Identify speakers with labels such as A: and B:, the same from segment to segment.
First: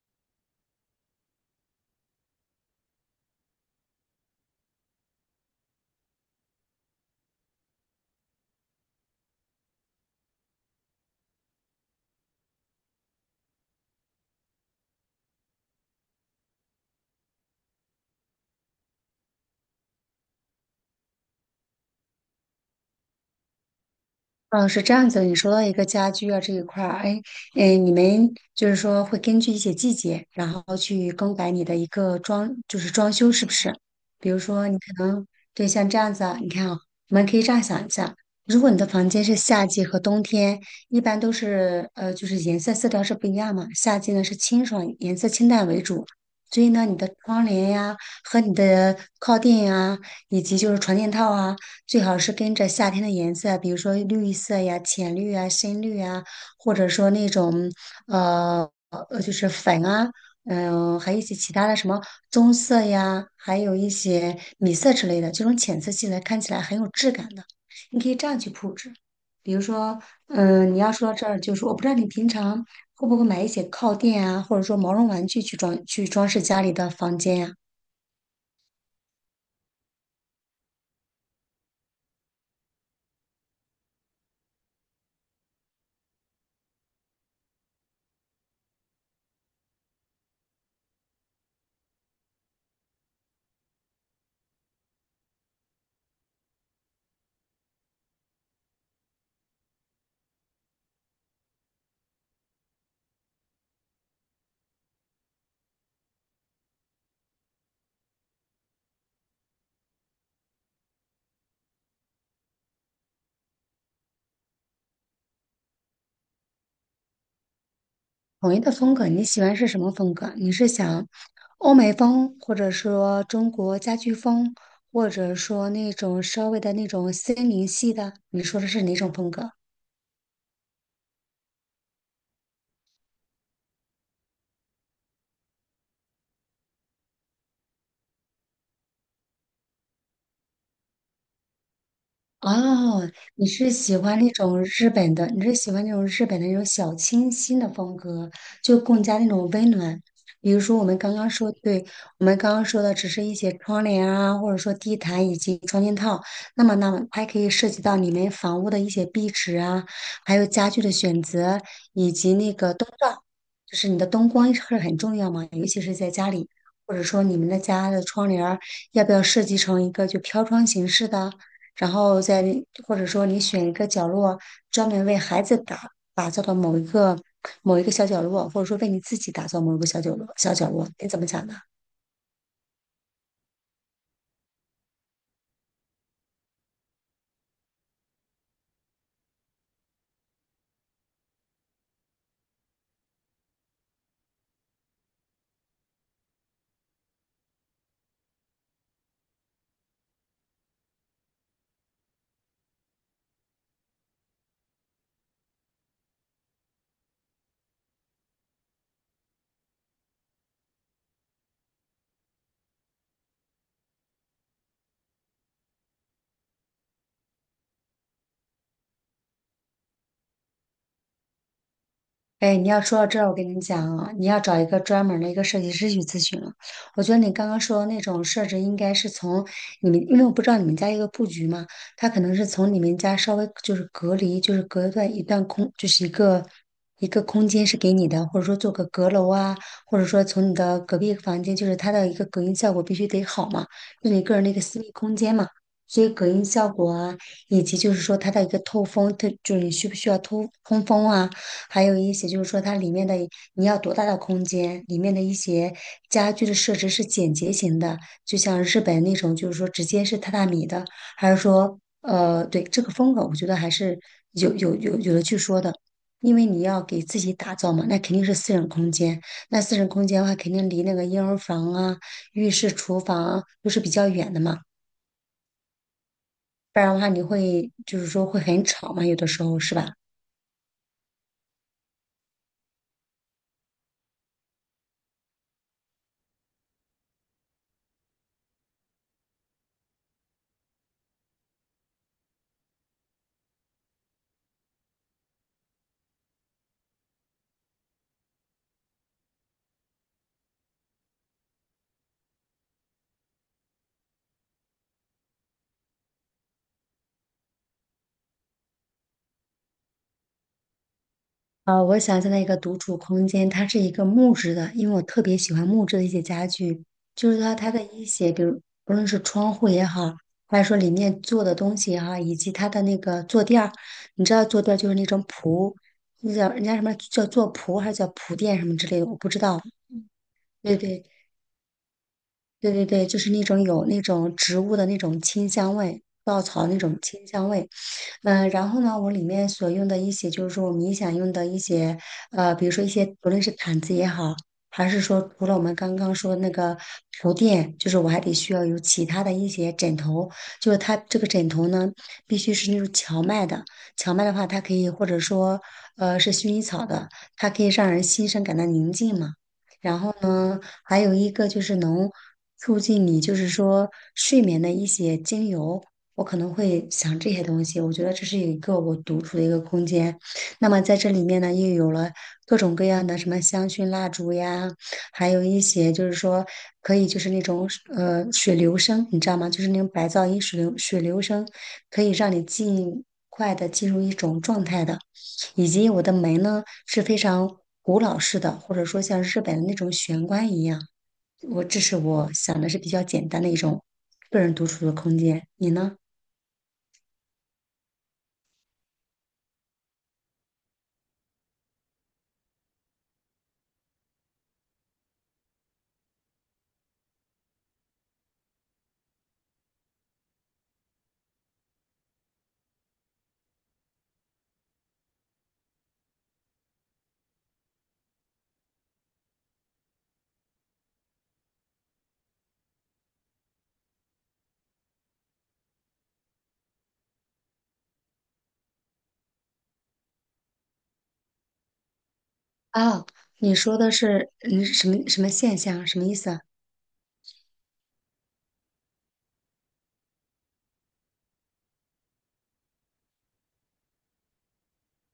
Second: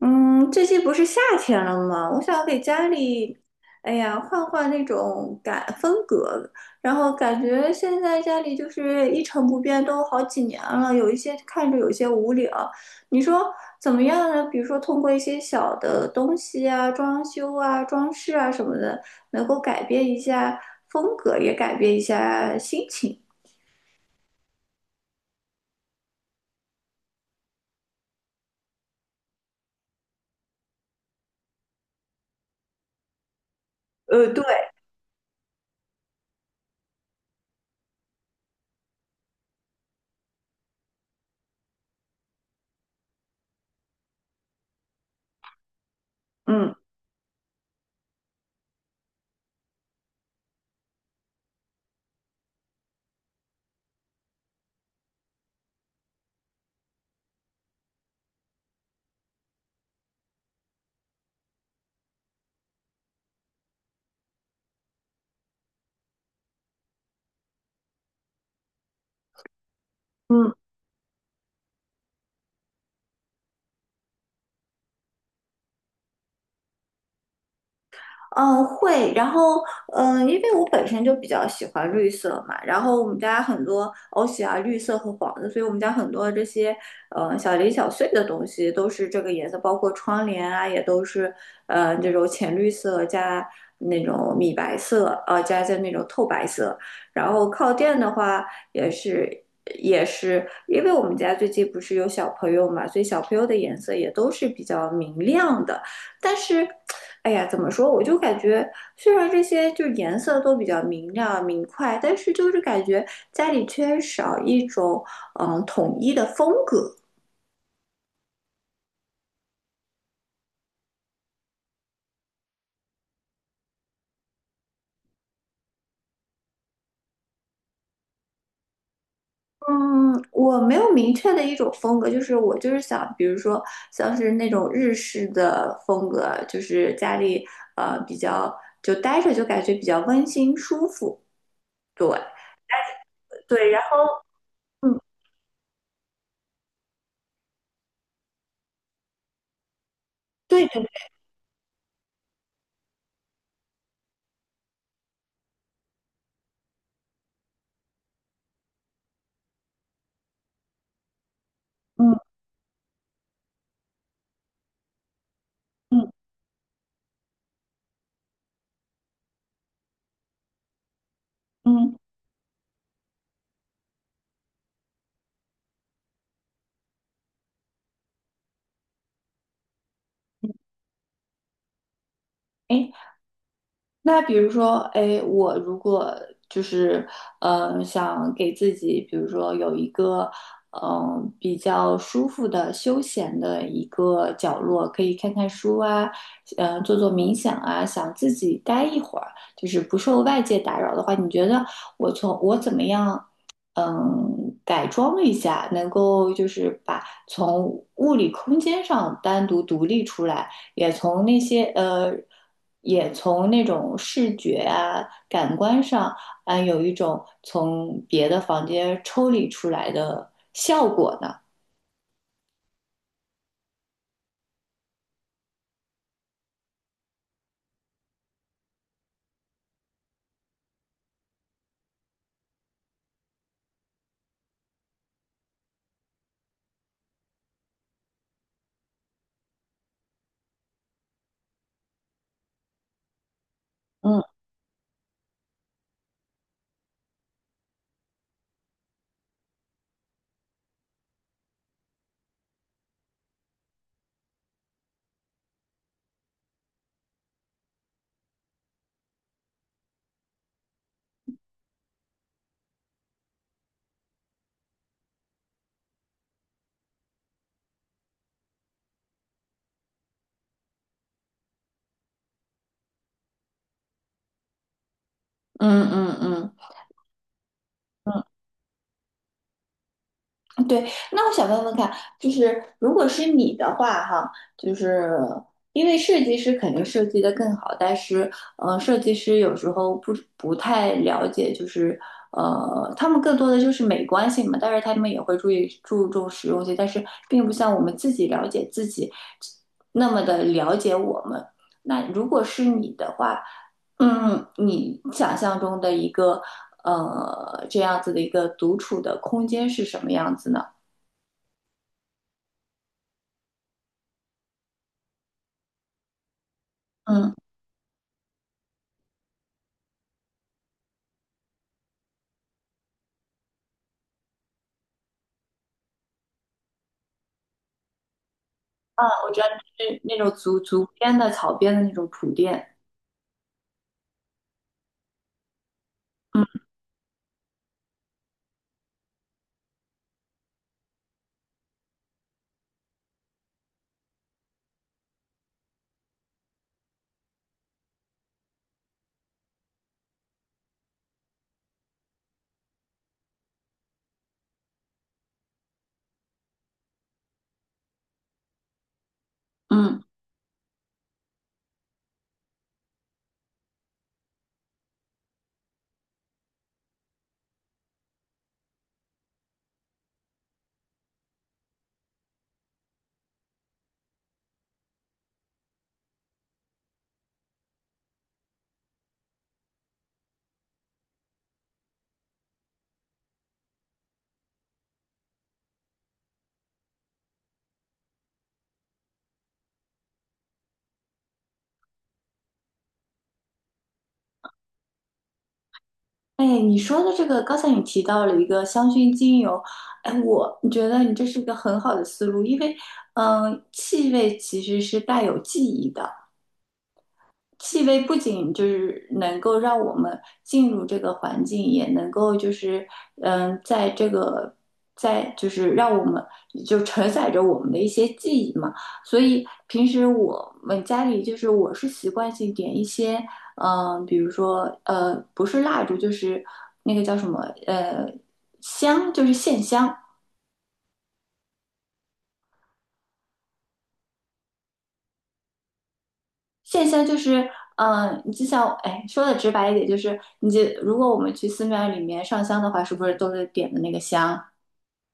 A: 嗯，最近不是夏天了吗？我想给家里，哎呀，换换那种感风格。然后感觉现在家里就是一成不变，都好几年了，有一些看着有些无聊。你说怎么样呢？比如说通过一些小的东西啊、装修啊、装饰啊什么的，能够改变一下风格，也改变一下心情。
B: 哦，是这样子的，你说到一个家居啊这一块儿，哎，哎，你们就是说会根据一些季节，然后去更改你的一个装，就是装修是不是？比如
A: 对，
B: 说，你可能对像这样子啊，你看啊，我们可以这样想一下，如果你的房间是夏季和冬天，一般都是就是颜色色调是不一样嘛。夏季呢是清爽，颜色清淡为主，所以
A: 嗯。
B: 呢，你的窗帘呀和你的靠垫呀，以及就是床垫套啊。最好是跟着夏天的颜色，比如说绿色呀、浅绿啊、深绿啊，或者说那种呃就是粉啊，嗯、还有一些其他的什么棕色呀，还有一些米色之类的，这种浅色系的看起来很有质感的，你可以这样去布置。比如说，
A: 嗯。
B: 嗯，你要说到这儿，就是我不知道你平常会不会买一些靠垫啊，或者说毛绒玩具去装饰家里的房间呀、
A: 嗯，会。然后，因为我本身就比较喜欢绿色嘛，然后我们家很多欧喜啊，绿色和黄色，所以我们家很多这些，小零小碎的东西都是这个颜色，包括窗帘啊，也都是，这种浅绿色加那种米白色，加那种透白色。然后靠垫的话，也是，也是，因为我们家最近不是有小朋友嘛，所以小朋友的颜色也都是比较明亮的。但是哎呀，怎么说？我就感觉，虽然这些就是颜色都比较明亮明快，但是就是感觉家里缺少一种统一的风格。
B: 统一的风格，你喜欢是什么风格？你是想欧美风，或者说中国家居风，或者说那种稍微的那种森林系的？你说的是哪种风格？
A: 嗯，我没有明确的一种风格，就是我就是想，比如说像是那种日式的风格，就是家里比较就待着就感觉比较温馨舒服。
B: 哦，你
A: 对，
B: 是
A: 然
B: 喜
A: 后
B: 欢那种日
A: 嗯，
B: 本的，你是喜欢那种日本的那种小清新的风格，就更加那种温暖。比如
A: 对
B: 说
A: 对
B: 我
A: 对，
B: 们刚刚说，对，我们刚刚说的只是一些窗帘啊，或者说地毯以及窗帘套，那么还可以涉及到你们房屋的一些壁纸啊，还有家具的选择，以
A: 嗯
B: 及那个灯罩，就是你的灯光是很重要嘛，尤其是
A: 嗯
B: 在家里，或者说你们的家的窗帘儿要不要设计成一个就飘窗形式的？然
A: 嗯，
B: 后在，或者说你选一个角落专门为孩子打造的某一个小角落，或者说为你自己打造某一个小角落，你怎么想的？
A: 哎，那比如说，哎，我如果就是想给自己，比如说有一个比较舒服的休闲的一个角落，可以看看书啊，做做冥想啊，想自己待一会儿，就是不受外界打扰的话，你觉得我从我怎么样？嗯，改装一下，能够就是把从物理空间上单独独立出来，也从那些也从那种视觉啊、感官上啊，有一种从别的房间抽离出来的效果呢。
B: 哎，你要说到这儿，我跟你讲啊，你要找一个专门儿的一个设计师去咨询了。我觉得你刚刚说的那种设置，应该是从你们，因为我不知道你们家一个布局嘛，它可能是从你们家稍微就是隔离，就是隔断一段空，就是一个空间是给你的，或者说做个阁楼啊，或者说从你的隔壁房间，就是它的一个隔音效果必须得好嘛，那你
A: 嗯
B: 个人的一个私密空间嘛。所以隔音效果啊，以及就是说它的一个透风，它就是你需不需要通通风啊？还有一些就是说它里面的你要多大的空间，里面的一些家具的设置是简洁型的，就像日本那种就是说直接是榻榻米的，还是说对这个风格，我觉得还是有的去说的。因为你要给自己打造嘛，那肯定是私人空间。那私人空间的话，肯定离那个婴儿房啊、浴室、厨房啊都是比较远的嘛，
A: 嗯嗯嗯。
B: 不然的话你会就是说会很吵嘛，有的时候是吧？
A: 对，那我想问问看，就是如果是你的话，哈，就是因为设计师肯定设计的更好，但是，设计师有时候不太了解，就是，他们更多的就是美观性嘛，但是他们也会注意注重实用性，但是并不像我们自己了解自己那么的了解我们。那如果是你的话，嗯，你想象中的一个，这样子的一个独处的空间是什么样子呢？
B: 啊，我想象的一个独处空间，它是一个木质的，因为我特别喜欢木质的一些家具，就
A: 嗯，
B: 是说，它的一些，比如不论是窗户也好，还是说里面做的东西也好，以及它的那个坐垫儿，你知道坐垫儿就是那种铺，那叫人家什么叫做铺还是叫铺垫什么之类的，我不
A: 我
B: 知
A: 觉得
B: 道。
A: 是那种竹
B: 对
A: 竹
B: 对
A: 编的草编的那种铺垫。
B: 对，就是那种有那种植物的那种清香味，稻
A: 嗯
B: 草那种清香味。嗯、然后呢，我里面所用的一些就是说我们冥想用的一些，呃，比如说一些不论是毯子也好，还是说除了我们刚刚说那个铺垫，就是我还得需要有其他的一些枕头，就是它这个枕头呢必须是那种荞麦的，荞麦的话它可以或者说是薰衣草的，它可以让人心生感到宁静嘛。
A: 嗯，
B: 嗯，还有一个就是能促进你就是说睡眠的一些精油，我可能会想这些东西。我觉得这是一个我独处的一个空间。那么在这里面呢，又有了各种各样的什么香薰蜡烛呀，还有一些就是说可以就是那种水流声，你知道吗？就是那种白噪音水流声，可以让你尽快的进入一种状态的。以及我的门呢是非常古老式的，或者说像日本的那种玄关一样。我这是我想的是比较简单的一种个人独处的空间。你呢？
A: 哎，你说的这个，刚才你提到了一个香薰精油，哎，我觉得你这是一个很好的思路，因为嗯，气味其实是带有记忆的。气味不仅就是能够让我们进入这个环境，也能够就是嗯，在这个在就是让我们就承载着我们的一些记忆嘛。所以平时我们家里就是我是习惯性点一些嗯，比如说不是蜡烛就是那个叫什么呃香，就是线香。
B: 啊，你说的是嗯什么现象？什么意思啊？
A: 线香就是，你就像，哎，说的直白一点，就是你就如果我们去寺庙里面上香的话，是不是都是点的那个香？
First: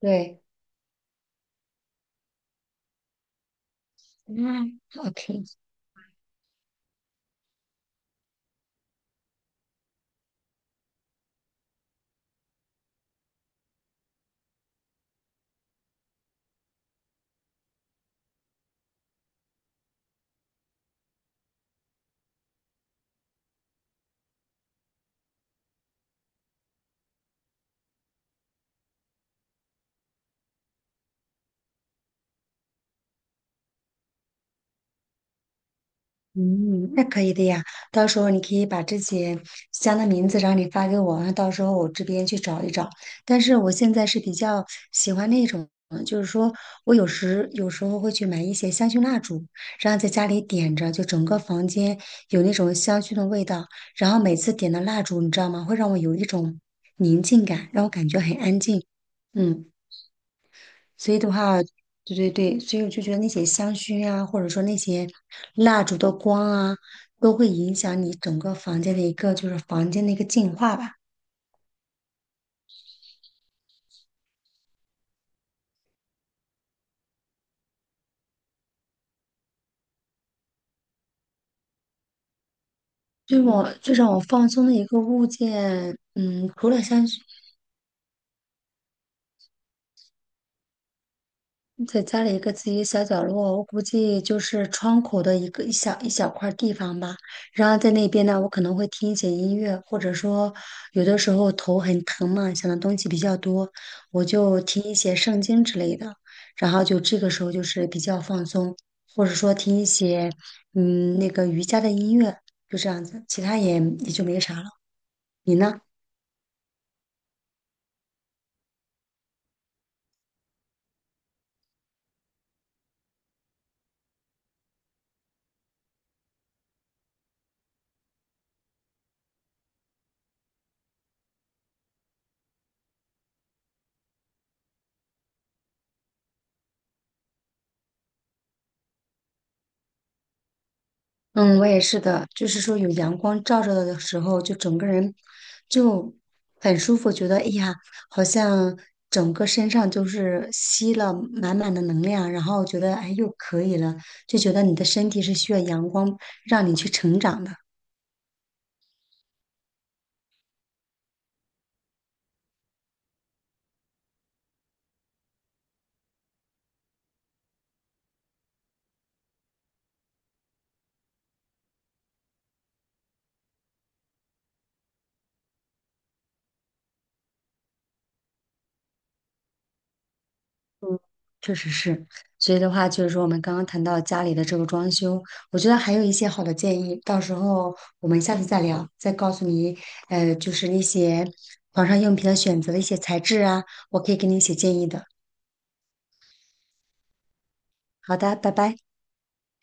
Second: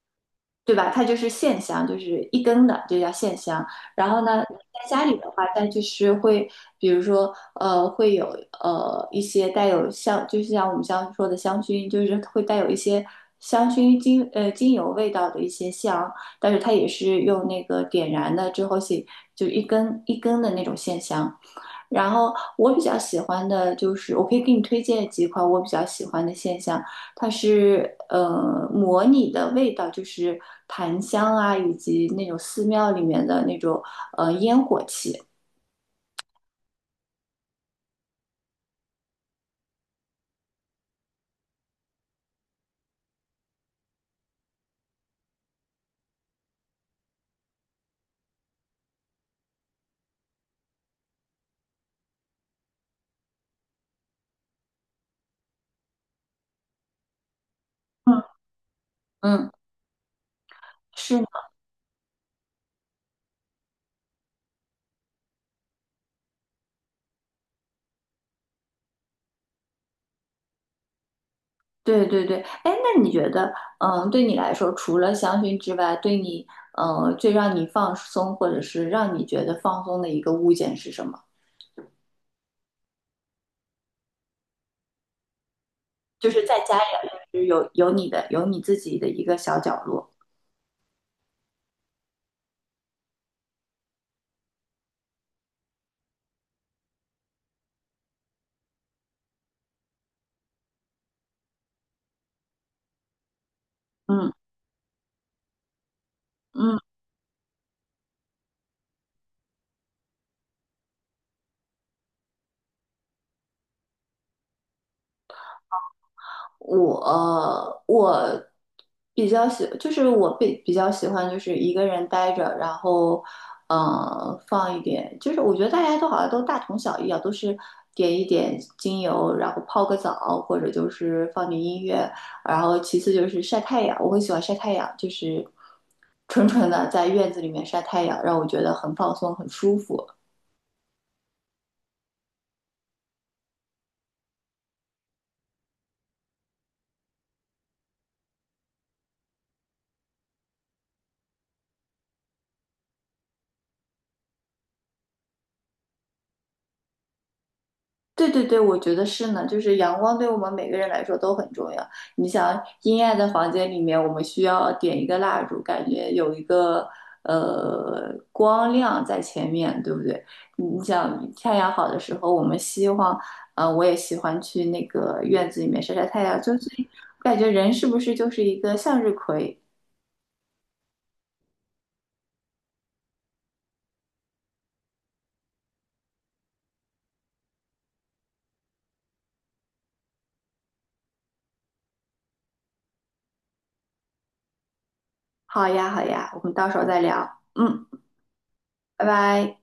B: 对
A: 对吧？它就是线香，就是一根的，就叫线香。然后呢，
B: 嗯，
A: 在家里的
B: ，OK。
A: 话，它就是会，比如说，会有一些带有香，就是像我们刚刚说的香薰，就是会带有一些香薰精呃精油味道的一些香，但是它也是用那个点燃的之后是就一根一根的那种线香。然后我比较喜欢的就是，我可以给你推荐几款我比较喜欢的线香。它是模拟的味道，就是檀香啊，以及那种寺庙里面的那种烟火气。
B: 嗯，那可以的呀。到时候你可以把这些香的名字，然后你发给我，然后到时候我这边去找一找。但是我现在是比较喜欢那种，嗯就是说我有时候会去买一些香薰蜡烛，然后在家里点着，就整个房间有那种香薰的味道。然后每次点的蜡烛，你知道吗？会让我有一种宁静感，让我感觉
A: 嗯，
B: 很安静。
A: 嗯，
B: 嗯。所以
A: 是吗？
B: 的话，对对对，所以我就觉得那些香薰啊，或者说那些蜡烛的光啊，都会影响你整个房间的一个就是房间的一个净化吧。
A: 对对对。哎，那你觉得，嗯，对你来说，除了香薰之外，对你，最让你放松，或者是让你觉得放松的一个物件是什么？
B: 我最让我放松的一个物件，
A: 就是
B: 嗯，
A: 在
B: 除
A: 家
B: 了香
A: 里，
B: 薰，
A: 就是有你的，有你自己的一个小角落。
B: 在家里一个自己小角落，我估计就是窗口的一个一小块地方吧。然后在那边呢，我可能会听一些音乐，或者说有的时候头很疼嘛，想的东西比较多，我
A: 嗯
B: 就听一些圣经之类的。然
A: 嗯。
B: 后就这个时候就是比较放松，或者说听一些嗯那个瑜伽的音乐，就这样子，其他也也就没啥了。你呢？
A: 我比较喜，就是我比较喜欢就是一个人待着，然后放一点，就是我觉得大家都好像都大同小异啊，都是点一点精油，然后泡个澡，或者就是放点音乐，然后其次就是晒太阳，我很喜欢晒太阳，就是纯纯的在院子里面晒太阳，让我觉得很放松，很舒服。
B: 嗯，我也是的，就是说有阳光照着的时候，就整个人就很舒服，觉得哎呀，好像整个身上就是吸了满满的能量，然后觉得哎又可以了，就觉得你的身体是需要阳光让你去成长的。
A: 对对对，我觉得是呢，就是阳光对我们每个人来说都很重要。你想，阴暗的房间里面，我们需要点一个蜡烛，感觉有一个光亮在前面，对不对？你你想，太阳好的时候，我们希望，我也喜欢去那个院子里面晒晒太阳，就是我感觉人是不是就是一个向日葵？
B: 确实是，所以的话就是说，我们刚刚谈到家里的这个装修，我觉得还有一些好的建议，到时候我们下次再聊，再告诉你，呃，就是一些床上用品的选择的一些材质啊，我可以给你一些建议的。
A: 好呀，好呀，我们到时候再聊。嗯，
B: 好的，拜拜。
A: 拜拜。